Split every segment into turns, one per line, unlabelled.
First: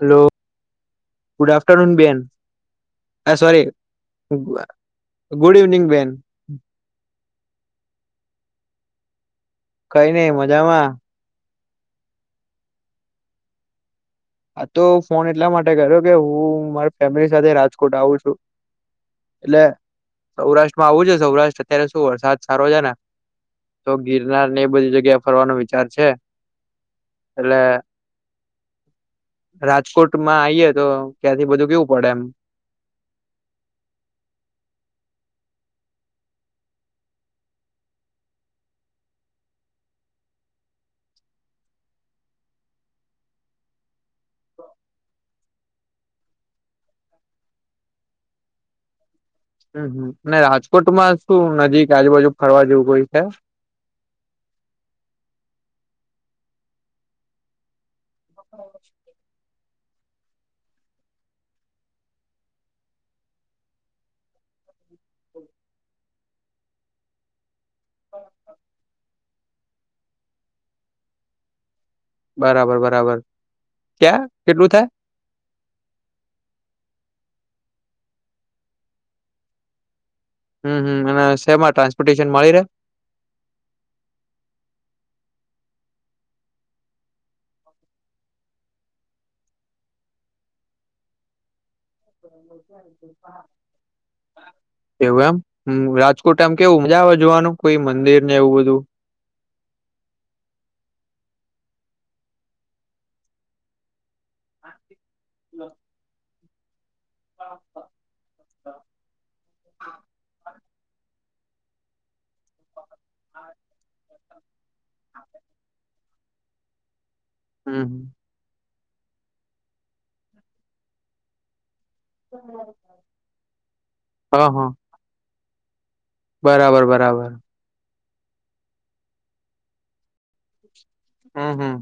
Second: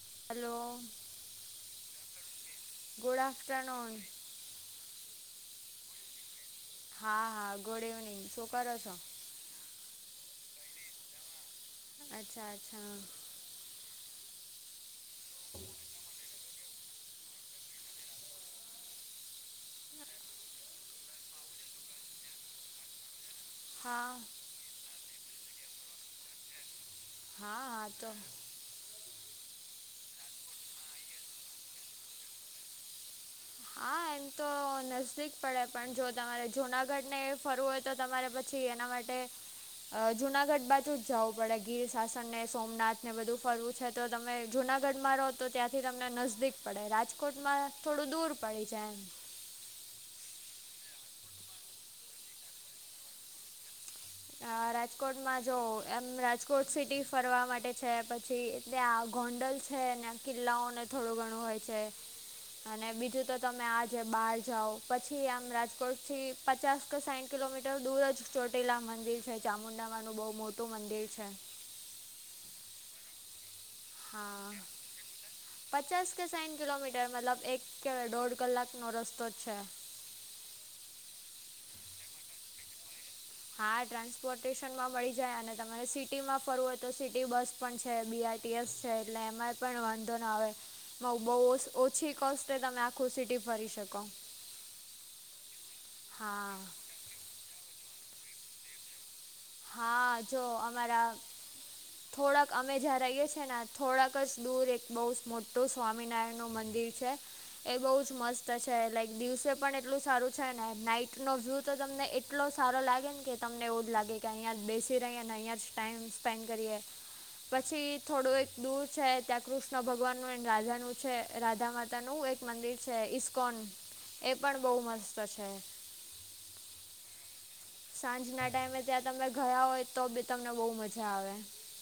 Hello good afternoon બેન.
Good
આ sorry
afternoon.
[unintelligible] Good evening બેન.
હા હા ગુડ ઇવનિંગ શું કરો છો.
કઈ નઈ મજામાં.
અચ્છા અચ્છા.
આ તો ફોન એટલા માટે કર્યો કે હું મારી ફેમિલી સાથે રાજકોટ આવું છું. એટલે સૌરાષ્ટ્રમાં આવું છે સૌરાષ્ટ્ર અત્યારે શું વરસાદ સારો છે ને. તો
હા
ગિરનારને એ બધી જગ્યાએ ફરવાનો વિચાર છે. એટલે
હા હા તો
રાજકોટમાં આઈએ તો ક્યાંથી બધું કેવું પડે એમ
હા એમ તો નજદીક પડે પણ જો તમારે જુનાગઢ ને ફરું હોય તો તમારે પછી એના માટે અ જુનાગઢ બાજુ જવું પડે ગીર શાસન ને સોમનાથ ને બધું ફરવું છે તો તમે જુનાગઢમાં રહો તો ત્યાંથી તમને નજદીક પડે રાજકોટમાં થોડું દૂર પડી જાય.
હમમ અને રાજકોટમાં શું નજીક આજુબાજુ ફરવા જેવું કોઈ છે?
અ રાજકોટમાં જો એમ રાજકોટ સિટી ફરવા માટે છે, પ છી ત્યાં ગોંડલ છે ને કિલ્લાઓને થોડું ઘણું હોય છે. અને બીજું તો તમે આ જે બહાર જાઓ પછી આમ રાજકોટથી પચાસ કે સાહીઠ કિલોમીટર દૂર જ ચોટીલા મ દિર છે ચામુંડામાંનું બહુ મોટું મંદિર છે.
બરાબર બરાબર ક્યાં
હા
કેટલું થાય?
પચાસ કે સાઈઠ કિલોમીટર મતલબ એક કે દોઢ કલાક નો રસ્તો છે.
હમ હમ અને સેમાં ટ્રાન્સપોર્ટેશન મળી રહે.
હા ટ્રાન્સપોર્ટેશનમાં મળી જાય અને તમારે સિટીમાં ફરવું હોય તો સિટી બસ પણ છે બીઆરટીએસ છે એટલે એમાં પણ વાંધો ના આવે બહુ ઓછી કોસ્ટે તમે આખું સિટી ફરી શકો.
એવું એમ હમ રાજકોટ એમ
હા
કેવું મજા આવે જોવાનું કોઈ મંદિર ને એવું બધું?
હા જો અમારા થોડાક અમે જ્યાં રહીએ છીએ ને થોડાક જ દૂર એક બહુ મોટું સ્વામિનારાયણ નું મંદિર છે એ બહુ જ મસ્ત છે લાઇક દિવસે પણ એટલું સારું છે ને નાઈટ નો વ્યૂ તો તમને એટલો સારો લાગે ને કે તમને એવું જ લાગે કે અહીંયા જ બેસી રહી અને અહીંયા જ ટાઈમ સ્પેન્ડ કરીએ પછી
હમ
થોડું એક દૂર છે ત્યાં કૃષ્ણ ભગવાનનુ એ રાધાનું છે રાધામાં તા નું એક મંદિર છે ઈસ્કોન એ
હા
પણ
હા
બહુ મસ્ત છે.
બરાબર બરાબર
સાંજના ટાઈમે ત્યાં તમે ગયા હોય તો બી તમને બહુ મજા આવે.
હમ હમ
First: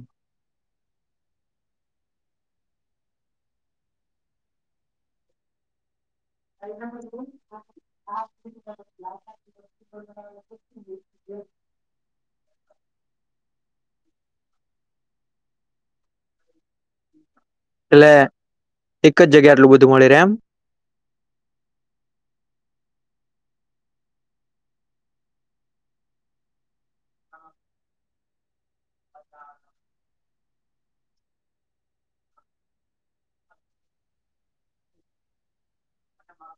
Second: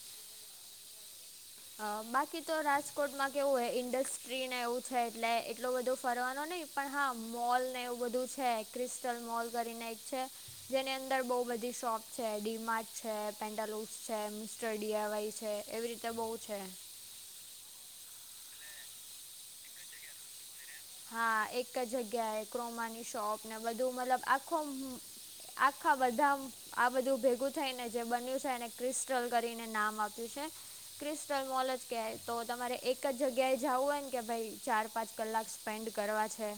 અ બાકી તો રાજકોટમાં કેવું હ ઇન્ડસ્ટ્રીને એવું છે એટલે એટલું બધું ફરવાનું નહી પણ હા મોલ ને એવું બધું છે ક્રિસ્ટલ મોલ કરીને એક છે. જેની અંદર બહુ બધી શોપ છે ડીમાર્ટ છે, પેન્ડલુસ છે, મ સ્ટર ડી આઇ વાય છે એવી રીતે બહુ છે.
એટલે એક જ જગ્યા એટલું બધું મળી રહે એમ.
હા એક જ જગ્યાએ ક્રોમાની શોપ ને બધું મતલબ આખો આખા બધા આ બધું ભેગું થઈને જે બન્યું છે એને ક્રિસ્ટલ કરીને નામ આપ્યું છે. ક્રિસ્ટલ મોલ જ કહેવાય તો તમારે એક જ જગ્યાએ જવું હોય ને કે ભાઈ ચાર પાંચ કલાક સ્પેન્ડ કરવા છે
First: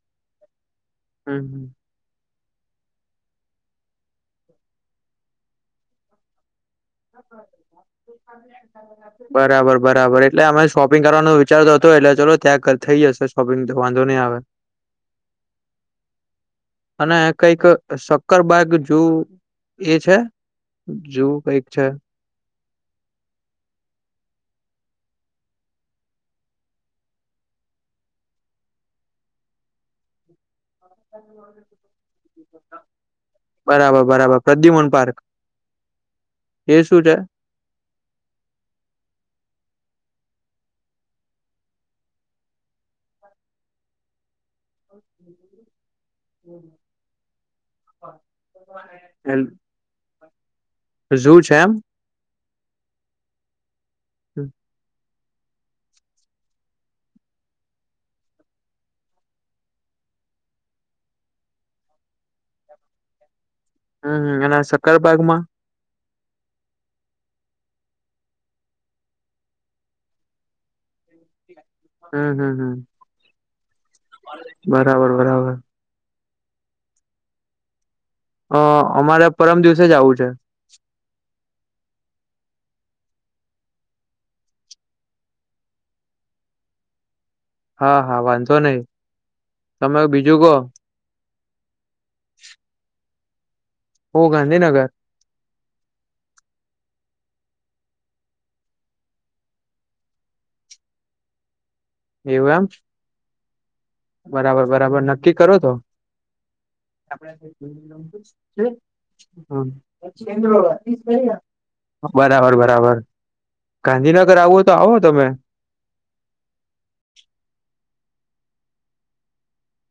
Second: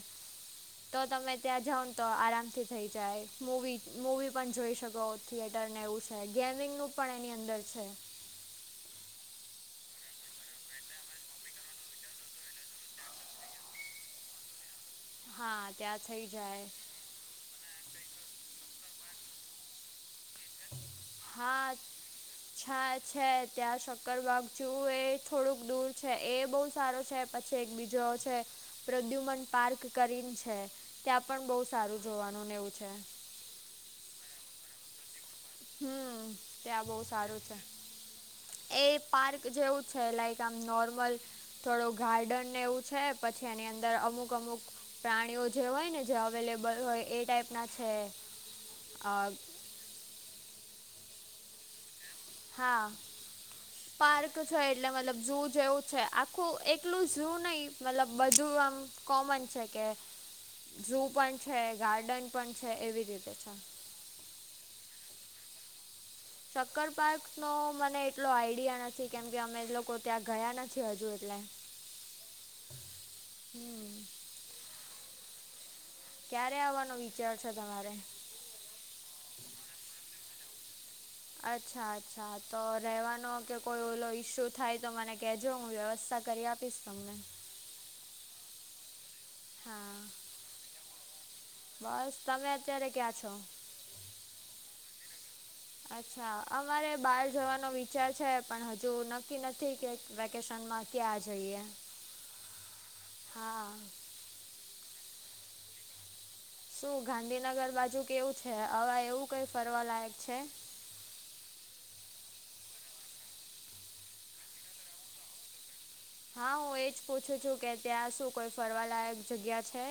તો તમે
હમ
ત્યાં
હમ
જઓ તો આરામથી થઈ જાય મૂવી મૂવી પણ જોઈ શકો થિયેટરને એવું છે ગેમિંગનું પણ એની અંદર છે.
[inaudible] બરાબર બરાબર એટલે અમે શોપિંગ કરવાનું વિચારતો હતો એટલે ચાલો ત્યાં થઈ જશે શોપિંગ તો વાંધો નહી આવે.
હા ત્યાં થઇ જાય.
અને કઈક શક્કર બાગ જોવું એ છે? જુ કઈક
હા
છે.
હા છે ત્યાં શક્કરવાગ જેઉ થોડુંક દૂર છે એ બહુ સારો છે. પછી એક બીજો છે પ્રદ્યુમન પાર્ક કરીને છે. ત્યાં પણ બહુ સારું જોવાનુંને એવું છે.
બરાબર બરાબર પ્રદ્યુમન પાર્ક.
હમ
એ
ત્યાં બહુ
શું
સારું છે. એ પાર્ક જેવું છે લાઇક આમ નોર્મલ થોડું ગાર્ડનને એવું છે પછી એની અંદર અમુક અમુક પ્રાણીઓ જે હોય ને જે અવેલેબલ હોય એ ટાઈપ ના છે અ
હેલ્પ ઝુ છે એમ
હા પાર્ક છ એટલૅ મતલબ ઝૂ જેવું છે આખું એકલું ઝૂ નહી મતલબ બધું આમ કોમન છે કે ઝુ પણ છે ગાર્ડન પણ છે એવી રીતે છે
હમ અને સક્કરબાગમાં
શક્કર પાર્કનો મને એટલો આઈડિયા નથી કેમ કે અમે લોકો ત્યાં ગયા નથી હજુ એટલે
હમ હમ હમ
હમ
બરાબર બરાબર
ક્યારે આવવાનો વિચાર છે તમારે
અ અમારે પરમ દિવસે જ આવું છે
અચ્છા અચ્છા તો રહેવાનો કે કોઈ ઓલો ઇસ્યુ થાય તો મને કહેજો હું વ્યવસ્થા કરી આપ પ તમને
હા હા વાંધો નહી તમે
હા
બીજું કહો
બસ તમે અત્યારે ક્યાં છો
હુ ગાંધીનગર
અચ્છા અમારે બહાર જવાનો વિચાર છે પણ હજુ નક્કી નથી કે વેકેશનમાં કયાં જઈએ
એવું એમ
હા
બરાબર બરાબર નક્કી કરો તો
શું ગાંધીનગર બાજુ કેવું છે હવે એવું કંઈ ફરવાલાયક છે
હ બરાબર બરાબર ગાંધીનગર આવો તો આવો તમે
હા હું એજ પૂછું છું કે ત્યાં શું કોઈ ફરવાલાયક જગ્યા છે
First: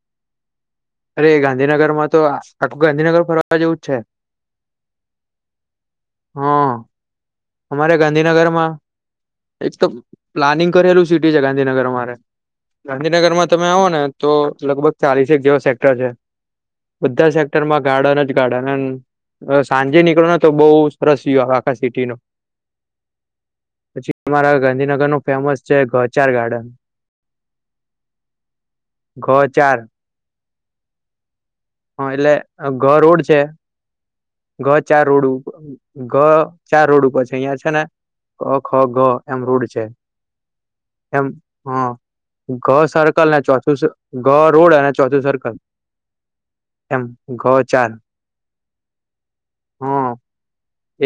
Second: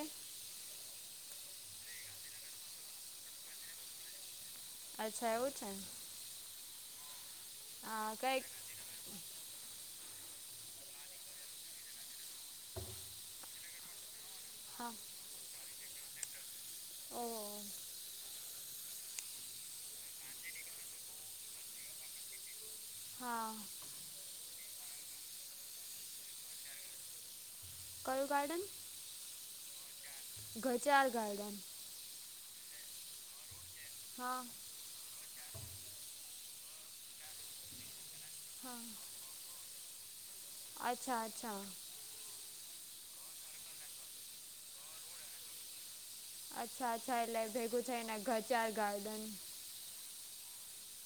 અરે ગાંધીનગર માં તો આખું ગાંધીનગર ફરવા જેવું જ છે
અચ્છા એવું છે
હા અમારે
હા કંઈક
ગાંધીનગરમાં એક તો પ્લાનિંગ કરેલું સિટી છે ગાંધીનગર અમારે ગાંધીનગરમાં તમે આવો ને તો
હા
લગભગ ચાલીસેક જેવા સેક્ટર છે બધા સેક્ટર
ઓહ
માં ગાર્ડન જ ગાર્ડન એમ સાંજે નીકળો ને તો બહુ સરસ વ્યુહ આખા સિટી નો
હા
પછી અમારા ગાંધીનગર નું ફેમસ છે ગૌચાર ગાર્ડન
કયુ ગાર્ડન
ગૌ ચાર
ગચાર ગાર્ડન
હા એટલે ગરુડ છે
હા
ઘ ચાર રોડ ગ ચાર રોડ ઉપર છે અહિયાં છે ને ક ખ
હા
ગ એમ રોડ છે
અચ્છા
એમ
અચ્છા
હા ઘ સર્કલ અને ચોથું ઘ રોડ અને ચોથું સર્કલ
અચ્છા
એમ
અચ્છા એટલે
ઘ
ભેગું
ચાર
થઈને ઘચાર ગાર્ડન
હા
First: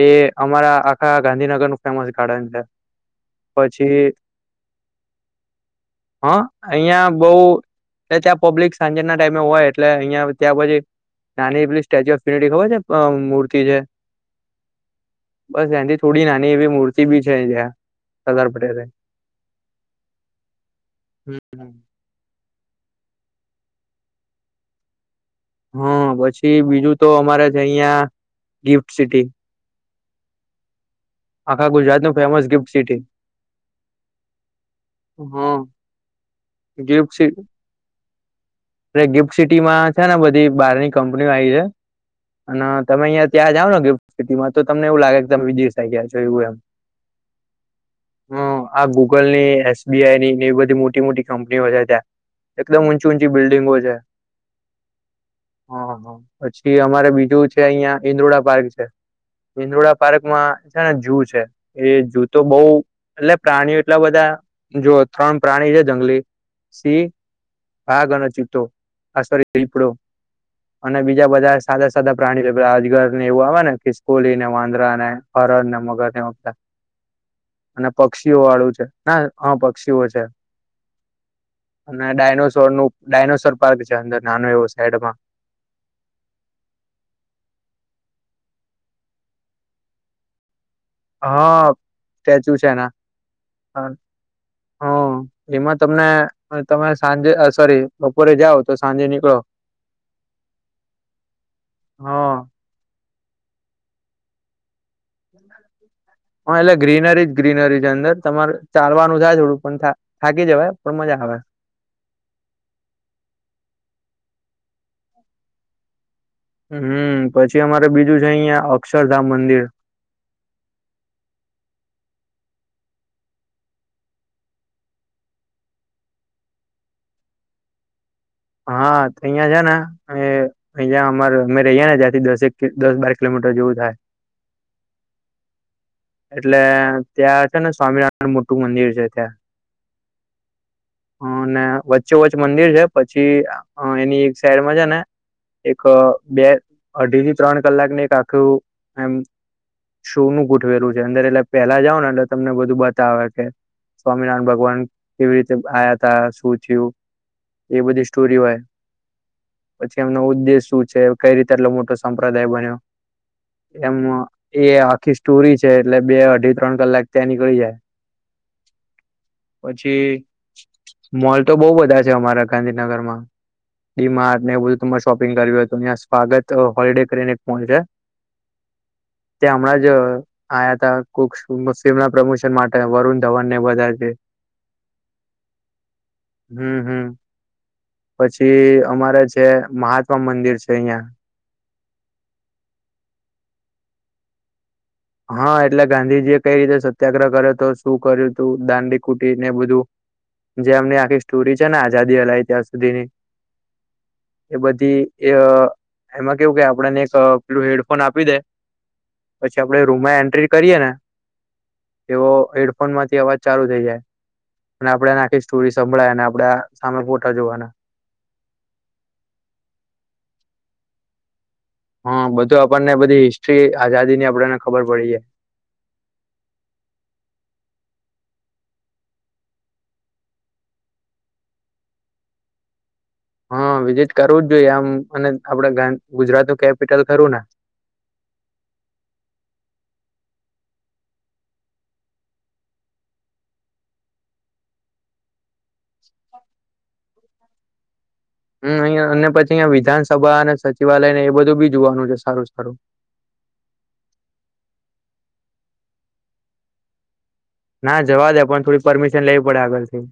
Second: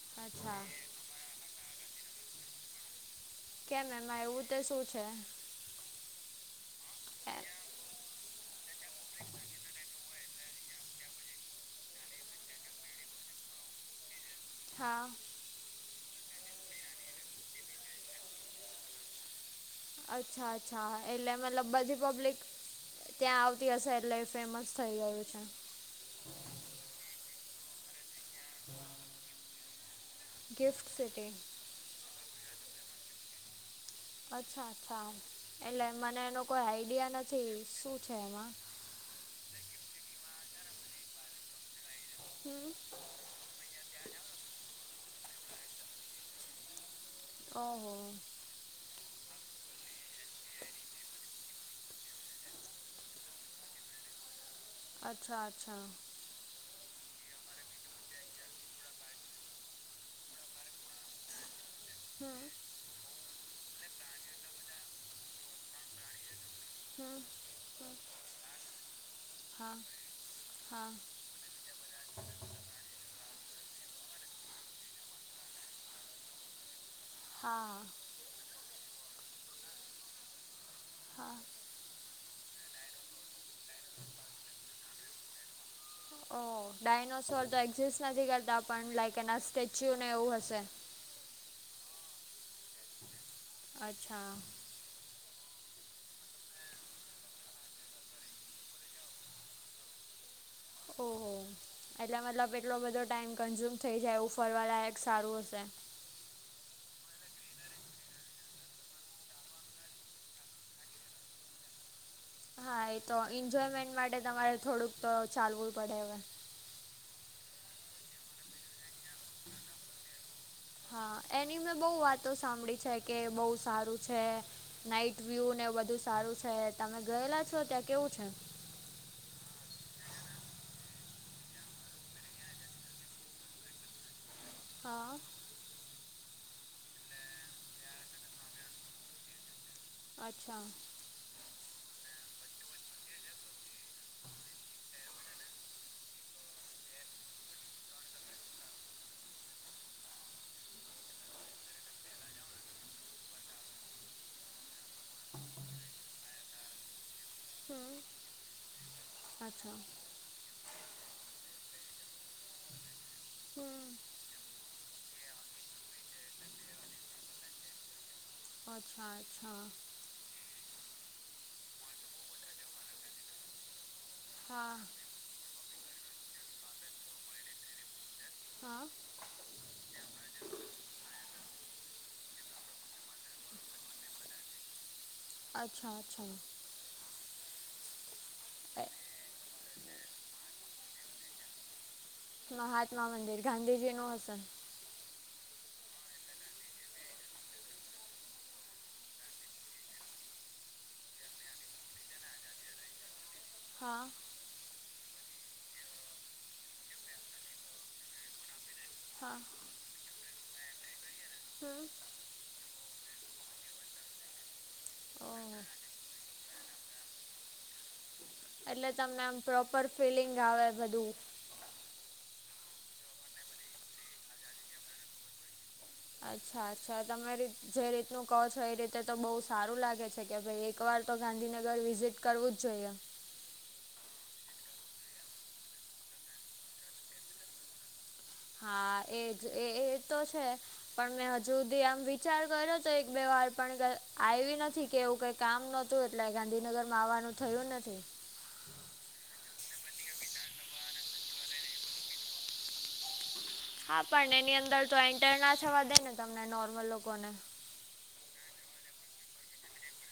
એ
અચ્છા
અમારા આખા ગાંધીનગર નું ફેમસ ગાર્ડન છે
કેમ
પછી
એમાં એવું તો શું છે
હા! અહિયાં બઉ.
એ
એટલે ત્યાં પબ્લિક સાંજે ના ટાઈમે હોય. એટલે અહિયાં ત્યાં પછી. નાની એલી સ્ટેચ્યુ ઓફ યુનિટી ખબર છે. મૂર્તિ છે.
હા!
બસ ત્યાંથી થોડી નાની એવી મૂર્તિ બી છે. જ્યાં સરદાર પટેલ.
અચ્છા અચ્છા. એટલે મતલબ બધ પબ્લિક ત્યાં આવતી હશે. એટલે ફેમસ થઈ ગયું છે.
હા! પછી બીજું તો અમારે છે, અહિયાં ગિફ્ટ સિટી.
Gifts city.
આખા ગુજરાત નુ ફેમસ ગિફ્ટ સિટી.
અચ્છા અ્છા!
હા
એટલે મને એનો કોઈ આઈડિયા નથી. શું છે એમાં?
એ ગિફ્ટ સિટી માં છે ને, બધી બહારની કંપનીઓ આવી છે.
હમ
અને તમે અહિયાં ત્યાં જાઓ ને ગેફ્ટ સિટીમાં, તો તમને એવું લાગે કે, તમે વિદેશ ગયા છો એવું એમ.
ઓહ!
હ આ ગૂગલ ની, એસબીઆઈ ની એવી બધી મોટી મોટી કંપનીઓ છે. ત્યાં. એકદમ ઊંચી ઊંચી બિલ્ડિંગો છે.
અચ્છા અચ્છા!
હા હા પછી અમારે બીજું છે, અહિયાં ઇન્દ્રુડા પાર્ક છે. ઇદોડા પાર્કમાં છે ને, જુ છે. એ જૂ તો
હમ
બઉ એટલે પ્રાણીઓ એટલા બધા, જો ત્રણ પ્રાણી છે જંગલી સિંહ
હમ
વાગ અને ચિતો આસારી
હમ હા
દીપડો
હા
અને બી બીજા બધા સાદા સાદા પ્રાણીઓ અજગર ને એવું આવે ને, ખિસ્કોલી ને, વાંદરા ને, હરણ ને, મગર ને એવું
હા
અને પક્ષીઓ વાળું છે ના હા પક્ષીઓ છે.
હા!
અને ડાયનોસોર નું ડાયનોસોર પાર્ક છે. અંદર નાનો એવો સાઈડમાં.
ઓ ડાયનોસોર તો એક્ઝિસ્ટ નથી કરતા. પણ લાઈક એના સ્ટેચ્યુ ને એવું હશે.?
હા! સ્ટેચ્યુ છે એના.
અચ્છા!
હા! એમાં તમને તમે સાંજે સોરી બપોરે જાઓ તો, સાંજે નીકળો. [inaudible]
ઓહો! એટલે
હા
મતલબ એટલો બધો ટાઈમ કન્ઝ્યુમ થઈ જાય, એ ફરવા લાયક સારું હશે.?
હા! એટલે ગ્રીનરી જ ગ્રીનરીજ અંદર. તમારે ચાલવાનું થાય થોડું પણ થાય થાકી જવા. પણ મજા આવે.
હા! એ તો એન્જોયમેન્ટ માટે, તમારે થોડુંક તો ચાલવું પડે હવે.
હમ! પછી અમારે બીજું છે અહિયાં, અક્ષરધામ મંદિર.
હા! એની મેં બહુ વાતો સાંભળી છે. કે બહુ સારું છે. નાઈટ વ્યુ ને એ બધું સારું છે. તમે ગયેલા છો,? ત્યાં કેવું છે?
હા! તો અહિયાં છે ને? અહિયાં અમારે અમે રહીયા ને, ત્યાંથી દસ એક દસ બાર કિલોમીટર જેવું થાય.
હા!
એટલે ત્યાં છે ને, સ્વામિનારાયણ મોટું મંદિર છે ત્યાં
અચ્છા!
અને વચ્ચે વચ્ચ મંદિર છે. પછી એની એક સાઈડમાં છે ને એક બે અઢી થી ત્રણ કલાકને એક આખું એમ શું નું ગોઠવેલું છે. અંદર એટલે પેલા જાવ ને એટલે તમને બધું બતાવે કે સ્વામિનારાયણ ભગવાન કેવી રીતે આ્યા તા. શું થયું? એ
હમ્મ.
બધી સ્ટોરી હોય.
અચ્છા.
પછી-' એમનો ઉદ્દેશ શું છે? કઈ રીતે આટલો મોટો સંપ્રદાય બન્યો?
હમ્મ.
એમ એ આખી સ્ટોરી છે. એટલે બે અઢી ત્રણ કલાક ત્યાં નીકળી જાય.
અચ્છા અચ્છા.
પછી મોલ તો બહુ બધા છે અમારા ગાંધીનગર માં મા ને
હા
બધું મસ્ત શોપિંગ કર્યું હોય તો અહીયાં સ્વાગત હોલિડે કરીને એક મોલ છે.
હા.
ત્યાં હમણાં જ આયા ત કોક્ષ મુસ્લિમ ના પ્રમોશન માટે વરુણ ધવન ને બધા છે.
અચ્છા અચ્છા
હમ્મ હમ્મ પછી
એ
અમારે છે મહાત્મા મંદિર છે અહિયાં
મહાત્મા મંદિર ગાંધીજી નું હસન
હા એટલે ગાંધીજી એ કઈ રીતે સત્યાગ્રહ કર્યો હતો શું કર્યું તું દાંડી કૂટી ને બધું જે એમની આખી સ્ટોરી છે ને આઝાદી હલાય ત્યાં સુધીની
હા
એ બધી એ એમાં કેવું કે આપણને એક પેલું હેડફોન આપી દે
હા
આપણે રૂમમાં એન્ટ્રી કરીયે ને
હમ્મ.
એવો હેડફોન માંથી અવાજ ચાલુ થઈ જાય અને આપડેને આખી
ઓહ
સ્ટોરી સંભળાય અને આપડે સામે ફોટા જોવાના
એટલે તમને એમ પ્રોપર ફિલિંગ આવે બધું
હા બધું આપણને બધી હિસ્ટ્રી આઝાદી ની આપડેને ખબર પડી જાય
અચ્છા અચ્છા તમે જે રીતનું કહો છો એ રીતે તો બહુ સારું લાગે છે કે ભાઈ એકવાર તો ગાંધીનગર વિઝિટ કરવું જ જોઈએ
હા વિઝિટ કરવું જ જોઈએ આમ અને આપડે ગુજરાત નું કેપિટલ ખરું ને
હા એજ એ તો છે. પણ મેં હજુ સુધી આમ વિચાર કર્યો તો એક બે વાર પણ આવી નથી કે એવું કઈ કામ નહોતું એટલે ગાંધીનગરમાં આવવાનું થયું નથી
હમ અહં અને પછી અયા વિધાનસભા અને સચિવાલય ને એ બધું બી જોવાનું છે સારું સારું
હા પણ એની અંદર તો એન્ટર ના થવા દે ને તમને નોર્મલ લોકોને
ના જવા દે પણ થોડી પરમિશન લેવી પડે આગળથી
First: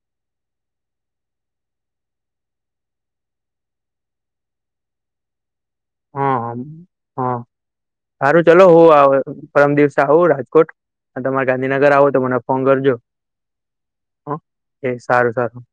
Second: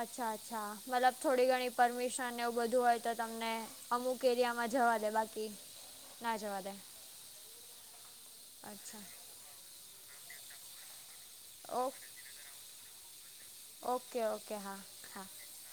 અચ્છા અચ્છા મતલબ થોડી ઘણી પરમિશન એવું બધું હોય તો તમને અમુક એરિયામાં જવા દે બાકી
[inaudible]
ના
હા હા
જવા દે
હા સારું ચલો હું
અચ્છા
પરમ દિવસે આવું રાજકોટ હા તમામે ગાંધીનગર
ઓકે
આવો તો મને ફોન કરજો
ઓકે
હ
ઓકે હા
એ
હા
સારું સારું